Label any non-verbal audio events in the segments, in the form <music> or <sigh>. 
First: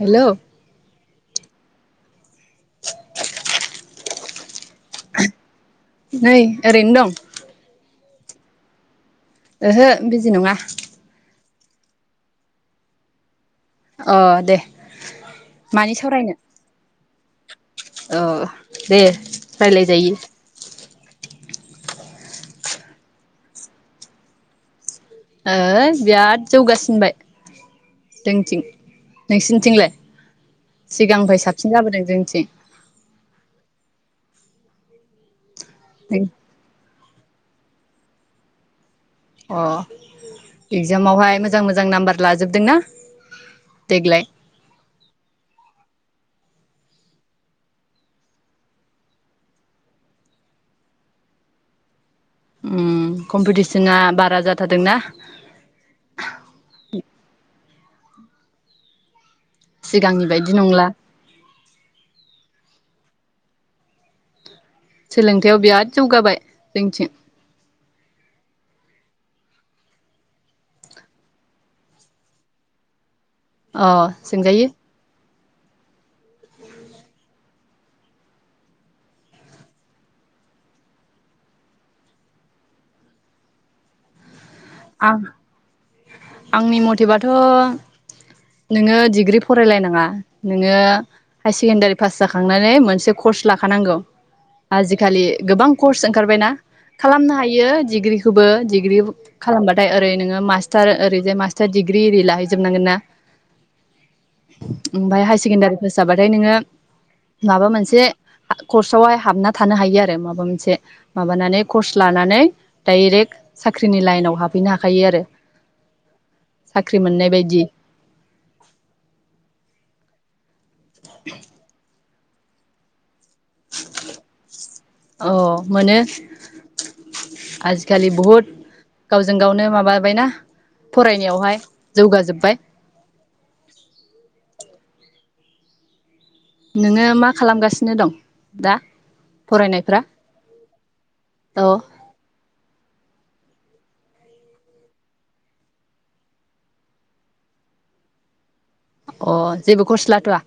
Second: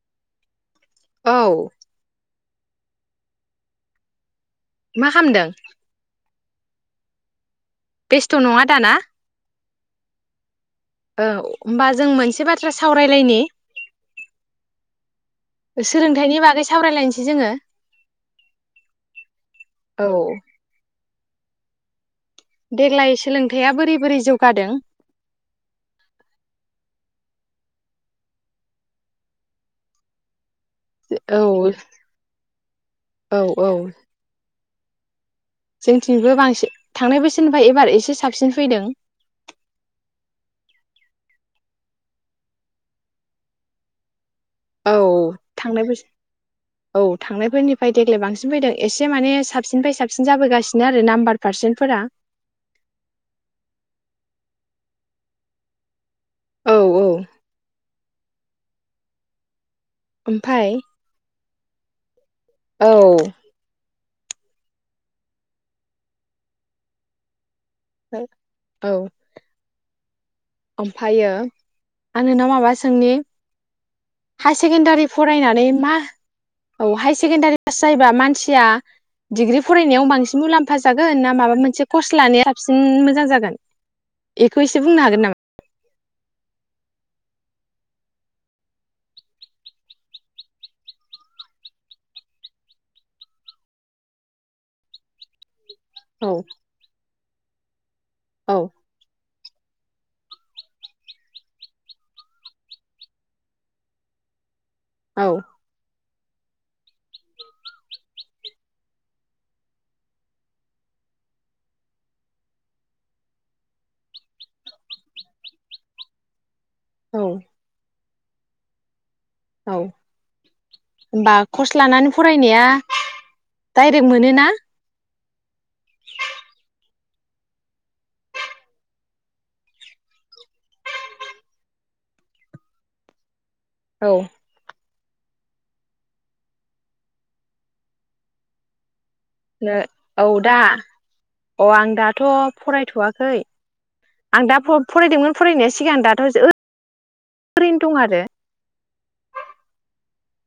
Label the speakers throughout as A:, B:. A: हेल'!
B: औ
A: <inaudible>
B: मा खामदों?
A: नै ओरैनो दं।
B: बेस्थ' नङा दा ना?
A: ओहो बिजि नङा।
B: औ होनोमबा जों मोनसे बाथ्रा सावरायलायनि
A: अ दे मानि सावरायनो?
B: सोलोंथाइनि बागै सावरायलायनोसै जोङो
A: अ दे रायलाय
B: औ
A: जायो।
B: देग्लाय सोलोंथाइआ बोरै बोरै जौगादों?
A: ओ बिराद जौगासिनबाय जोंनिथिं। नोंसिनिथिंलाय?
B: औ
A: सिगांनिफाय साबसिन जाबोदों जोंनिथिं।
B: औ औ जोंथिंबो बांसि थांनाय बैसोरनिफ्राय एबार एसे साबसिन फैदों
A: अ इक्जामावहाय मोजां मोजां नाम्बार लाजोबदों ना देग्लाय
B: औ थांनाय बोसोर औ थांनायफोरनिफ्राय देग्लाय बांसिन फैदों एसे माने साबसिननिफ्राय साबसिन जाबोगासिनो आरो नाम्बार पारसेन्टफोरा
A: ओं कम्पिटिसना बारा जाथारदोंना
B: औ औ
A: <inaudible> सिगांनि बायदि
B: ओमफाय
A: नंला
B: औ
A: सोलोंथायाव बिराद जौगाबाय जोंथिं
B: औ ओमफायो आं नोंनाव माबा सोंनि
A: अ
B: हायार
A: सोंजायो
B: सेकेण्डारि फरायनानै मा औ हाय सेकेणडारि पास जायोबा मानसिया डिग्रि फरायनायाव बांसिन मुलाम्फा जागोन ना माबा मोनसे कर्स लानाया साबसिन मोजां जागोन एखौ एसे बुंनो
A: आं
B: हागोन नामा
A: आंनि मथेबाथ' नोङो डिग्रि फरायलायनाङा नोङो हाय सेकेणडारि पास जाखांनानै मोनसे कर्स लाखानांगौ आजिखालि गोबां कर्स
B: नामा औ
A: ओंखारबायना खालामनो हायो बियो दिग्रिखौबो
B: औ
A: दिग्रि खालामबाथाय ओरै नोङो मास्टार ओरैजाय मास्टार दिडिग्रि ओरि लाहैजोबनांगोन ना ओमफाय
B: औ
A: हायेर सेकेनदारि जाबाथाय नोङो माबा मोनसे कर्सआवहाय हाबना थानो हायो आरो माबा मोनसे माबानानै कर्स लानानै डाइरेक्ट साख्रिनि लाइनाव हाबहैनो हाखायो आरो साख्रि
B: औ
A: मोननाय बायदि
B: औ बा खस लानानै फरायनाया डाइरेक्ट मोनो ना
A: अ मोनो आजिखालि बहुद गावजों गावनो माबाबायना फरायनायावहाय जौगाजोब्बाय
B: औ
A: नोङो मा खालामगासिनो दं दा फरायनायफ्रा
B: औ दा
A: औ
B: अ आं दाथ' फरायथ'वाखै आं दा फ फरायदोंमोन फरायनाय सिगां दाथ' ओरैनो दं आरो
A: अ जेबो खर्स लाथ'वा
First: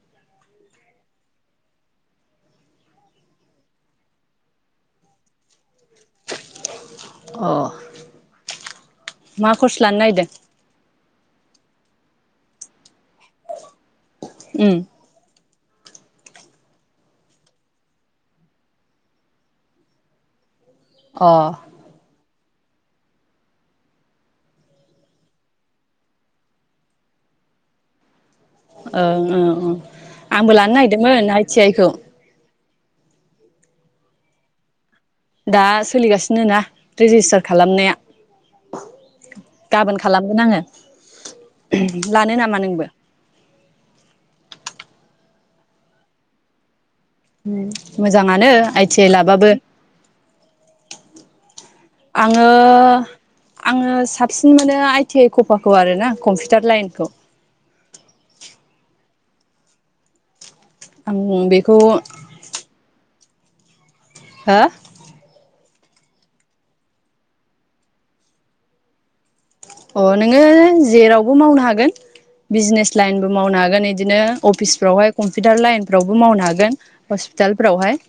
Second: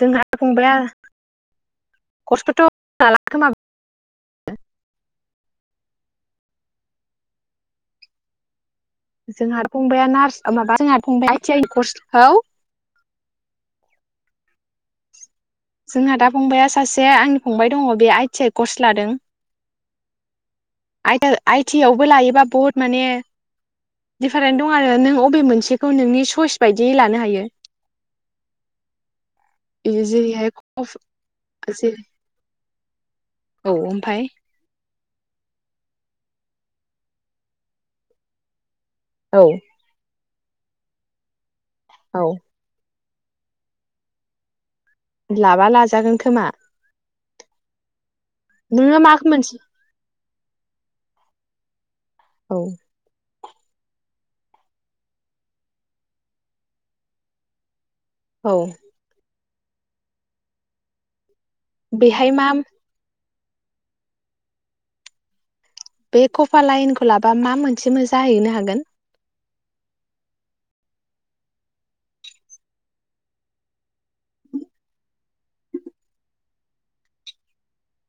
B: जोंहा फंबाया खस्थ' लाला खोमा
A: अ मा
B: जोंहा
A: कर्स लानो
B: फंबाया नार्स
A: नागिरदों
B: माबा जोंहा फंबाया आइ टि आइ कर्स हौ
A: उम
B: जोंहा दा फंबाया सासे आंनि फंबाय दङ बे आइ टि आइ कर्स लादों। आ
A: अ
B: आइ टि आवबो लायोबा बहुद माने डिफारेन्ट दं आरो नों अबे मोनसेखौ नोंनि सइस बायदियै लानो हायो।
A: औ ओं
B: जेरैहाय
A: आंबो लानो नागिरदोंमोन आइ टि आइ खौ
B: जेरै औ ओमफाय
A: दा सोलिगासिनो ना रेजिस्टार खालामनाया।
B: औ
A: गाबोन खालामगोन आङो।
B: औ
A: लानो नामा नोंबो?
B: लाबा लाजागोन खोमा।
A: <unintelligible> मोजाङानो आइ
B: नोङो
A: टि आइ
B: मा
A: लाबाबो।
B: मोनसे
A: आङो
B: औ
A: आङो साबसिन मोनो आइटि आइ कफाखौ आरो ना कम्पिउटार लाइन
B: औ
A: आं बे
B: बेहाय माम
A: हो
B: बे कफा लाइनखौ लाबा मा मोनसेबो जाहैनो हागोन?
A: अ नोङो जेरावबो मावनो हागोन बिजनेस लाइनबो मावनो हागोन इदिनो अफिसफ्रावहाय कम्पिउटार लाइनफ्रावबो मावनो हागोन हस्पितालफ्रावहाय।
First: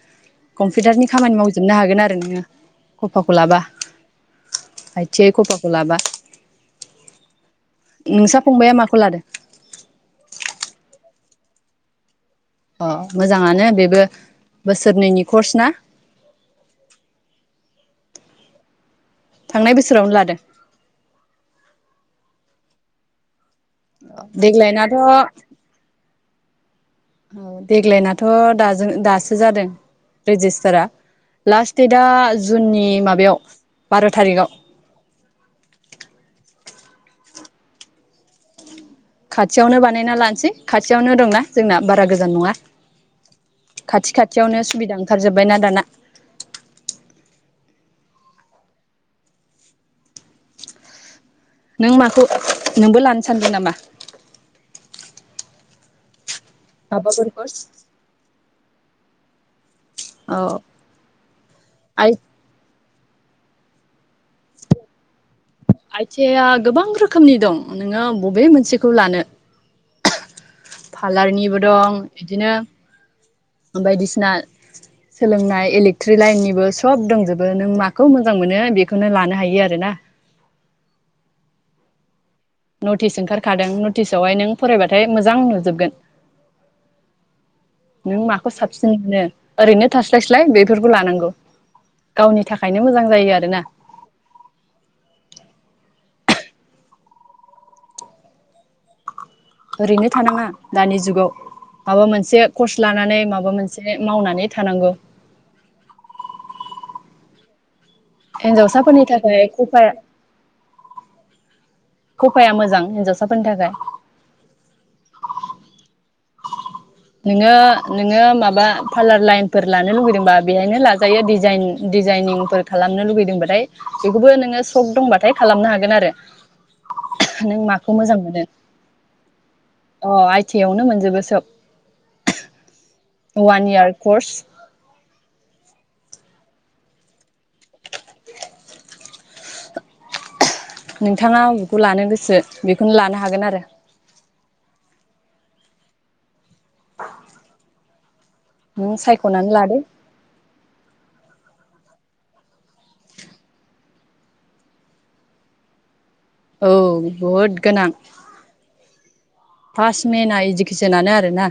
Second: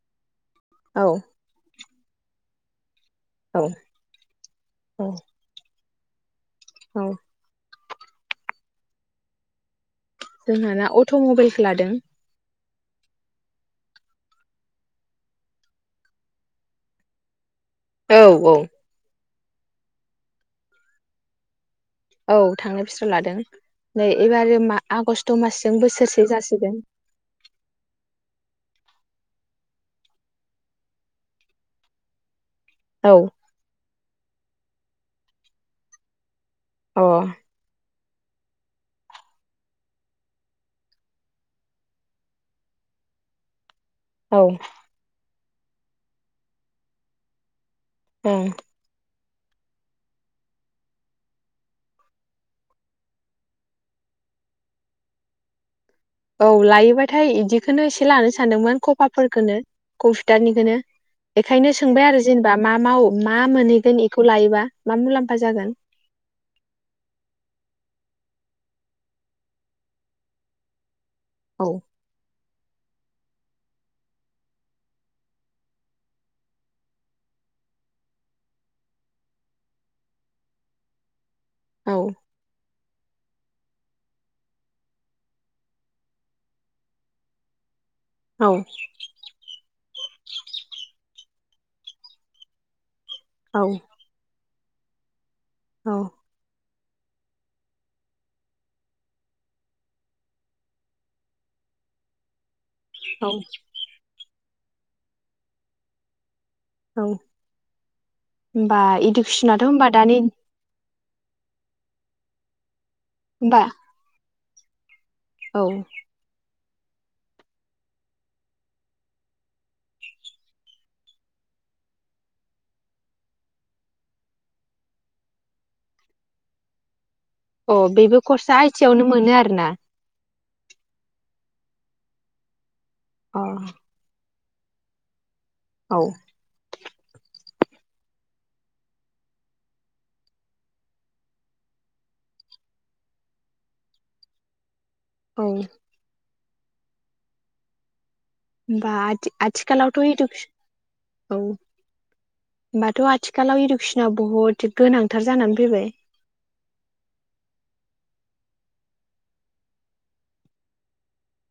A: कम्पिउटार
B: औ
A: खामानि मावजोबनो हागोन आरो <inaudible> खफाखौ लाबा
B: औ
A: आथियै खफाखौ लाबा
B: औ
A: नोंसा फंबाइाया माखौ लादों?
B: जोंहाना अट' मबाइलखौ लादों।
A: अ मोजाङानो बेबो बोसोरनैनि कर्स ना?
B: औ औ
A: थांनाय बोसोरावनो लादों।
B: औ थांनाय बोसोराव लादों। नै एबारो मा
A: देग्लायनाथ'
B: आगस्ट' मासजों बोसोरसे जासिगोन।
A: औ देग्लायनाथ' दाजों दासो जादों रेजिस्टारा लास्ट देटआ जुननि
B: औ
A: माबायाव बार' थारिखआव
B: अ
A: खाथियावनो बानायना लानोसै खाथियावनो दंना जोंना बारा गोजान नङा। खाथि
B: औ
A: खाथियावनो सुबिदा ओंखारजोब बायना दाना।
B: ओं
A: नों माखौ, नोंबो लानो सानदों नामा?
B: औ लायोबाथाय
A: माबाफोरखौ
B: इदिखौनो एसे लानो सानदोंमोन कफाफोरखौनो
A: औ
B: कम्पिटारनिखौ बेखायनो सोंबाय आरो जेनेबा मा माव मा मोनहैगोन बेखौ लायोबा मा मुलाम
A: आइ थि आइ या गोबां रोखोमनि दं नोङो बबे मोनसेखौ लानो? पार्लारनिबो
B: औ
A: दं बिदिनो बायदिसिना सोलोंनाय इलेक्ट्रिक लाइननिबो सब दंजोबो नों माखौ मोजां मोनो बेखौनो लानो हायो आरोना।
B: औ
A: नटिस ओंखारखादों नटिसावहाय नों फरायबाथाय मोजां नुजोबगोन। नों
B: औ
A: माखौ साबसिन मोनो ओरैनो थास्लायस्लाय बेफोरखौ लानांगौ। गावनि थाखायनो मोजां जायो आरो
B: औ
A: ना।
B: अ।
A: ओरैनो थानाङा दानि जुगाव। माबा मोनसे कर्स लानानै
B: औ
A: माबा मोनसे मावनानै थानांगौ।
B: औ।
A: हिनजावसाफोरनि थाखाय खफाया
B: दानि
A: खफाया मोजां। हिन्जावसा फोरनि
B: होमबा
A: थाखाय।
B: औ।
A: नोङो नोङो माबा पार्लार लाइनफोर लानो लुगैदोंबा बेहायनो लाजायोजाइन दिजाइन-दिजाइनिंफोर खालामनो लुगैदोंबाथाय बेखौबो नोङो सक दंबाथाय खालामनो हागोन आरो। नों
B: अ
A: माखौ मोजां
B: बेबो
A: मोनो
B: खसा आइ थि आइ यावनो मोनो आरोना।
A: थियावनो मोन जोबो सब।
B: अ
A: वान इयार कर्स।
B: औ।
A: नोंथाङा अबेखौ लानो गोसो बेखौनो लानो हागोन आरो।
B: औ। बा
A: नों
B: आथि-
A: सायख'नानै लादो
B: आथिखालावथ' इदुकेस औ होमबाथ' आथिखालाव इदुकेसनाव बहुत गोनांथार जानानै फैबाय।
A: औ बहुद गोनां। फार्स्ट मेना इडुकेसनानो आरोना।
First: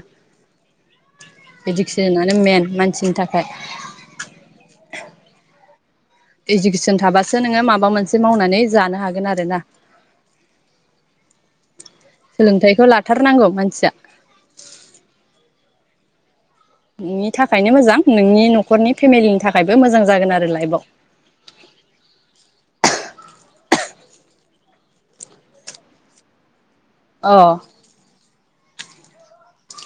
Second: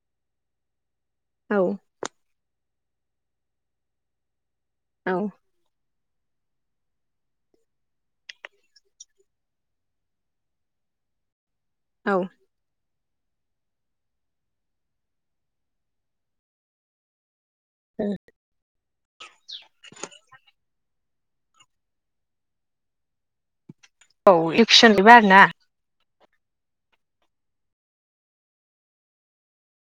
B: औ
A: इदुकेसनआनो मेन मा <unintelligible> थाखाय।
B: औ।
A: इडुकेसन थाबासो नोङो माबा मोनसे मावनानै जानो हागोन आरोना।
B: औ
A: सोलोंथायाइखौ <unintelligible> <unintelligible> थारनांगौ मानसिया। <unintelligible> थाखायनो मोजां नोंनि न'खरनि फेमिलिनि थाखायबो मोजां जागोन आरो लाइफआव।
B: औ <unintelligible> आरो ना।
A: अ।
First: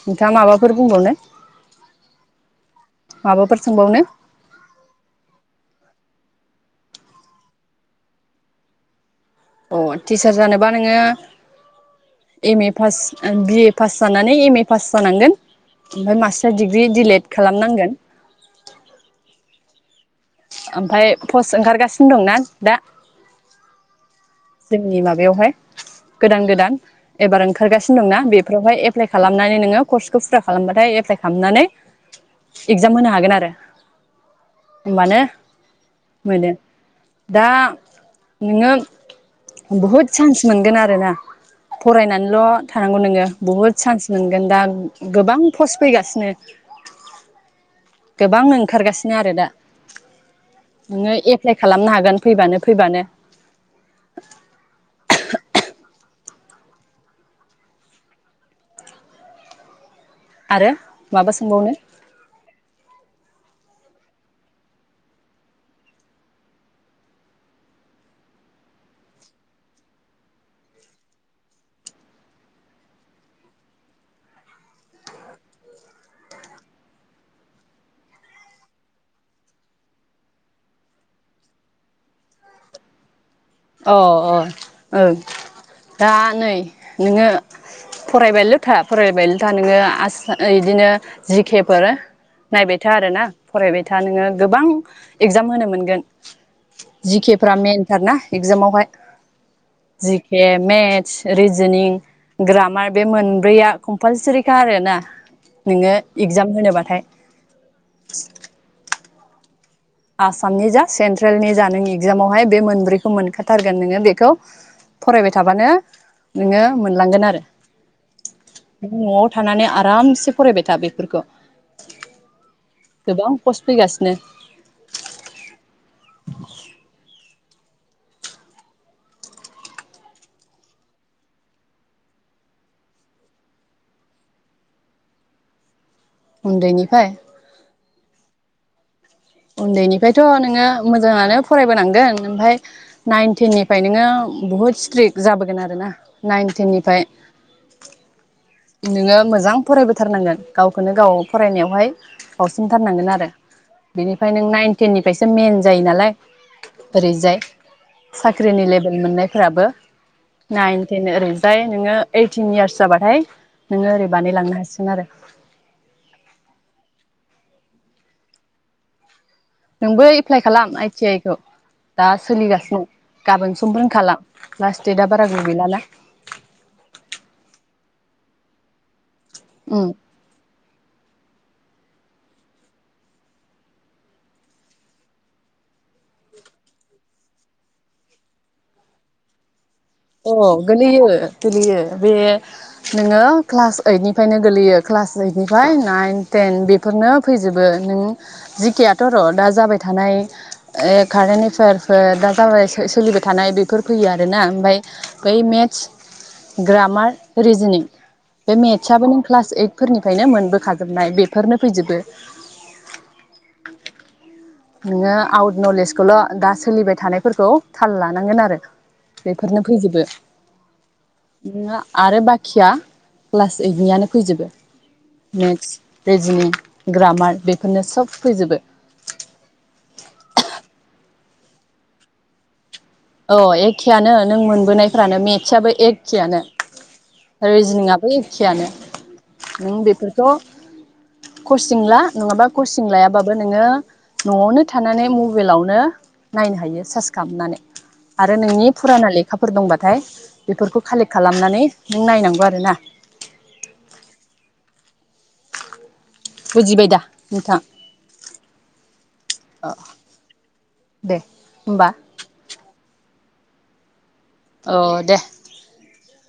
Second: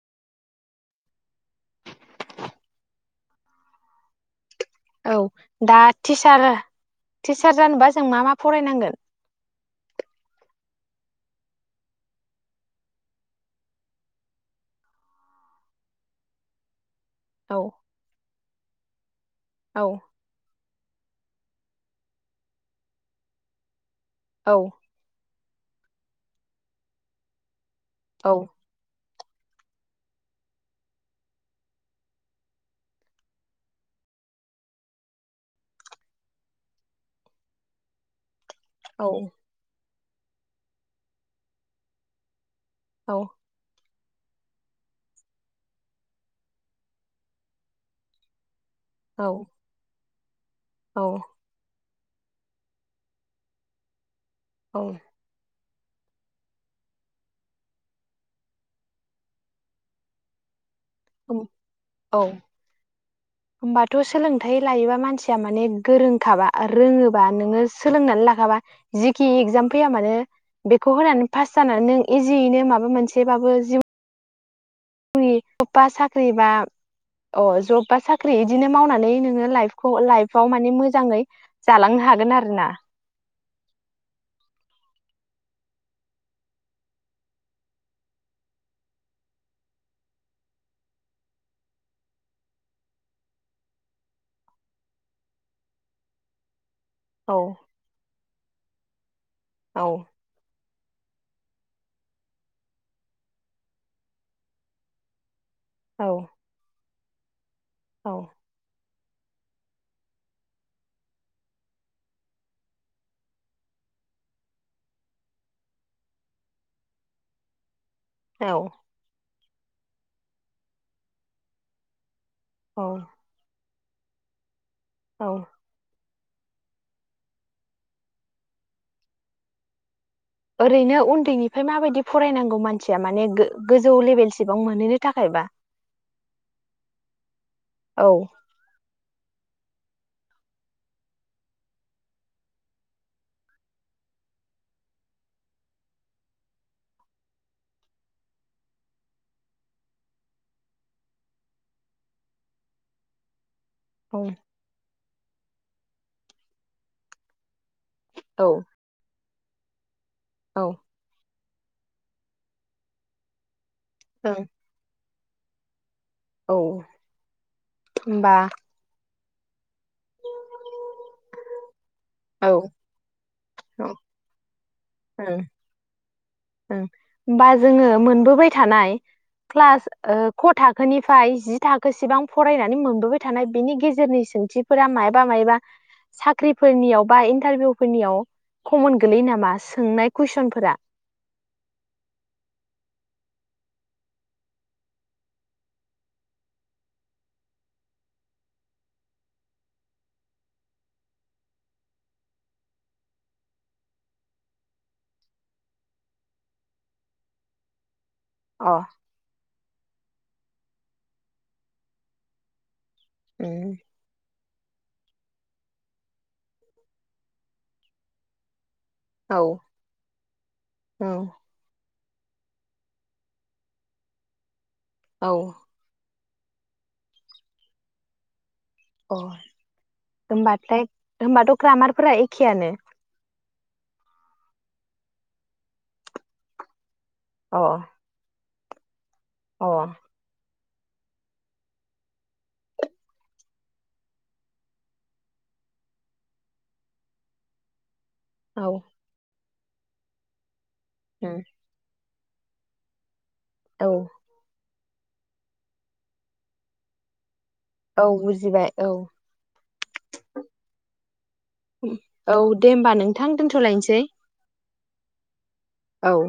A: नोंथाङा माबाफोर बुंबावनो? माबाफोर सोंबावनो?
B: औ दा टिचार टिचार जानोबा जों मा मा फरायनांगोन?
A: अ टिचार जानोबा नोङो M A pass BA pass जानानै एम ए पास जानांगोन ओमफ्राय मास्टार डिग्रि दिडलेट
B: औ
A: खालामनांगोन।
B: औ।
A: ओमफाय पस्ट ओंखारगासिनो दंना दा।
B: औ
A: जोंनि माबायावहाय गोदान गोदान एबार ओंखारगासिनो दंना
B: औ
A: बेफोरावहाय <unintelligible> <unintelligible> खालामनानै नोङो कर्सखौ फुरा खालामबाथाय एप्लाइ खालामनानै एगजाम होनो हागोन आरो। होमबानो मोनो दा नोङो
B: औ
A: बुहुद सान्स मोनगोन आरोना फरायनानैल' थानांगौ नोङो बुहुद चान्स मोनगोन दा गोबां पस्ट फैगासिनो गोबां <unintelligible> ओंखारगासिनो
B: औ
A: आरो दा।
B: औ
A: नोङो एप्लाइ खालामनो <unintelligible> <unintelligible> फैबानो फैबानो।
B: औ।
A: आरो माबा सोंबावनो?
B: औ होमबाथ' सोलोंथाइ लायोबा मानसिया माने गोरोंखाबा रोङोबा नोङो सोलोंनानै लाखाबा जिखि इगजाम फैया मानो बेखौ होनानै पास जानानै नों इजियैनो माबा मोनसेबाबो जिउ <unintelligible> जब बा साख्रि बा अ जब बा साख्रि इदिनो मावनानै नोङो लाइफखौ लाइफआव मान मोजाङै जालांनो हागोन आरोना।
A: अ अ ओं दा नै नोङो फरायबायल'था फरायबायल'था नोङो आस इदिनो जि केे फोर नायबाय था आरोना फरायबाय था नोङो गोबां एगजाम होनो मोनगोन।
B: औ
A: जिकेफ्रा मेएनथार ना। एगजामावहाय
B: औ
A: जिके मेट <unintelligible> रिजनिं ग्रामार बे मोनब्रैया कम्पालसारिखा आरोना नोङो
B: औ
A: इगजाम होनोबाथाय।
B: औ।
A: आसामनि जा सेन्ट्रेलनि जा नों इगजामावहाय बे मोनब्रैखौ मोनखाथारगोन नोङो बेखौ फरायबाय थाबानो नोङो मोनलांगोन आरो।
B: औ
A: नों न'आव थानानै आब रामसे फरायबाय था बेफोरखौ।
B: औ
A: गोबां पस फैगासिनो।
B: औ।
A: <inaudible>
B: ओरैनो उन्दैनिफाय माबायदि फरायनांगौ मानसिया माने गोज गोजौ लेभेलसिबां मोनहैनो थाखायबा।
A: उन्दैनिफाय।
B: औ
A: उन्दैनिफायथ' नोङो मोजाङानो फरायबोनांगोन ओमफाय नाइन टेननिफाय नोङो बहुद स्ट्रिक जाबोगोन आरोना नाइन टेननिफाय नोङो मोजां फरायबोथारनांगोन गावखौनो गाव फरायनायावहाय बावसोमथारनांगोन आरो।
B: औ
A: बिनिफाय नों नाइन तेननिफायसो मेन जायो नालाय ओरैजाय।
B: औ
A: साख्रिनि लेभेल मोननाय। फोराबो।
B: औ ओं
A: नाइन थेन ओरो। ओमफ्राय नोङो ओइटिन यार्स जाबाथाय। नोङो ओरै बानायलांनो हासिगोन आरो।
B: औ होनबा।
A: नोंबो एप्लाइ खालाम आइटि आइ खौ। दा
B: औ
A: सोलिगासिनो गाबोन सम
B: ओं
A: बुंखाला लास। देदआ बारा गोबाव गैलाना।
B: ओ होमबा जोङो मोनबोबाय थानाय।
A: उम
B: क्लास ओ खथा। थाखोनिफ्राय जि थाखोसिबां फरायनानै मोनबोबाय थानाय बिनि गेजेरनि सोंथिफोरा मायबा मायबा साख्रिफोरनियाव बा इन्टारभिउफोरनियाव कमन गोलैयो नामा। सोंनाय
A: अ
B: कुइसनफोरा
A: गोलैयो। गोलैयो बे नोङो क्लास ओइटनिफ्रायनो गोलैयो क्लास ओइटनिफ्राय नाइन टेन बेफोरनो फैजोबो नों जि के याथ' र' दा जाबाय थानाय कारेन्ट एफेयारफोर दा जाबाय सोलिबाय थानाय बेफोर फैयो आरोना ओमफ्राय बै मेथ्स ग्रामार रिजिनिं बे
B: अ
A: मेथ्सआबो नों क्लास ओइट फोरनिफ्रायनो मोनबोखाजोबनाय बेफोरनो फैजोबो
B: उम।
A: नोङो आउट नलेजखौल' दा सोलिबाय थानायफोरखौ थाल लानांगोन आरो।
B: औ
A: बेफोरनो फैजोबो
B: औ
A: ना। आरो बाखिया क्लास ओइटनियानो फैजोबो।
B: औ
A: मेथ्स रेजिनिं ग्रामार बेफोरनो सब फैजोबो
B: अ होमबाथाय होमबाथ ग्रामारफोरा एखेयानो
A: औ एखेआनो नों मोनबोनायफ्रानो मेटसयाबो एखेयानो
B: अ
A: रिजिनिं आबो एखेयानो
B: अ
A: नों बेफोरथ कचिं ला नंङाबा कचिं लायाबाबो नोङो नआवनो थानानै मबाइलावनो नायनो हायो सार्च खालामनानै आरो नोंनि
B: औ
A: फुराना लेखा फोर दंबाथाय बेफोरखौ कालेक्ट
B: उम,
A: खालामनानै नों नायनांगौ आरोना
B: औ
A: बुजिबाय दा नोंथां
B: औ बुजिबाय औ
A: अ दे होमबा
B: <inaudible> औ दे होमबा नोंथां दोन्थ लायनोसै
A: औ दे
B: औ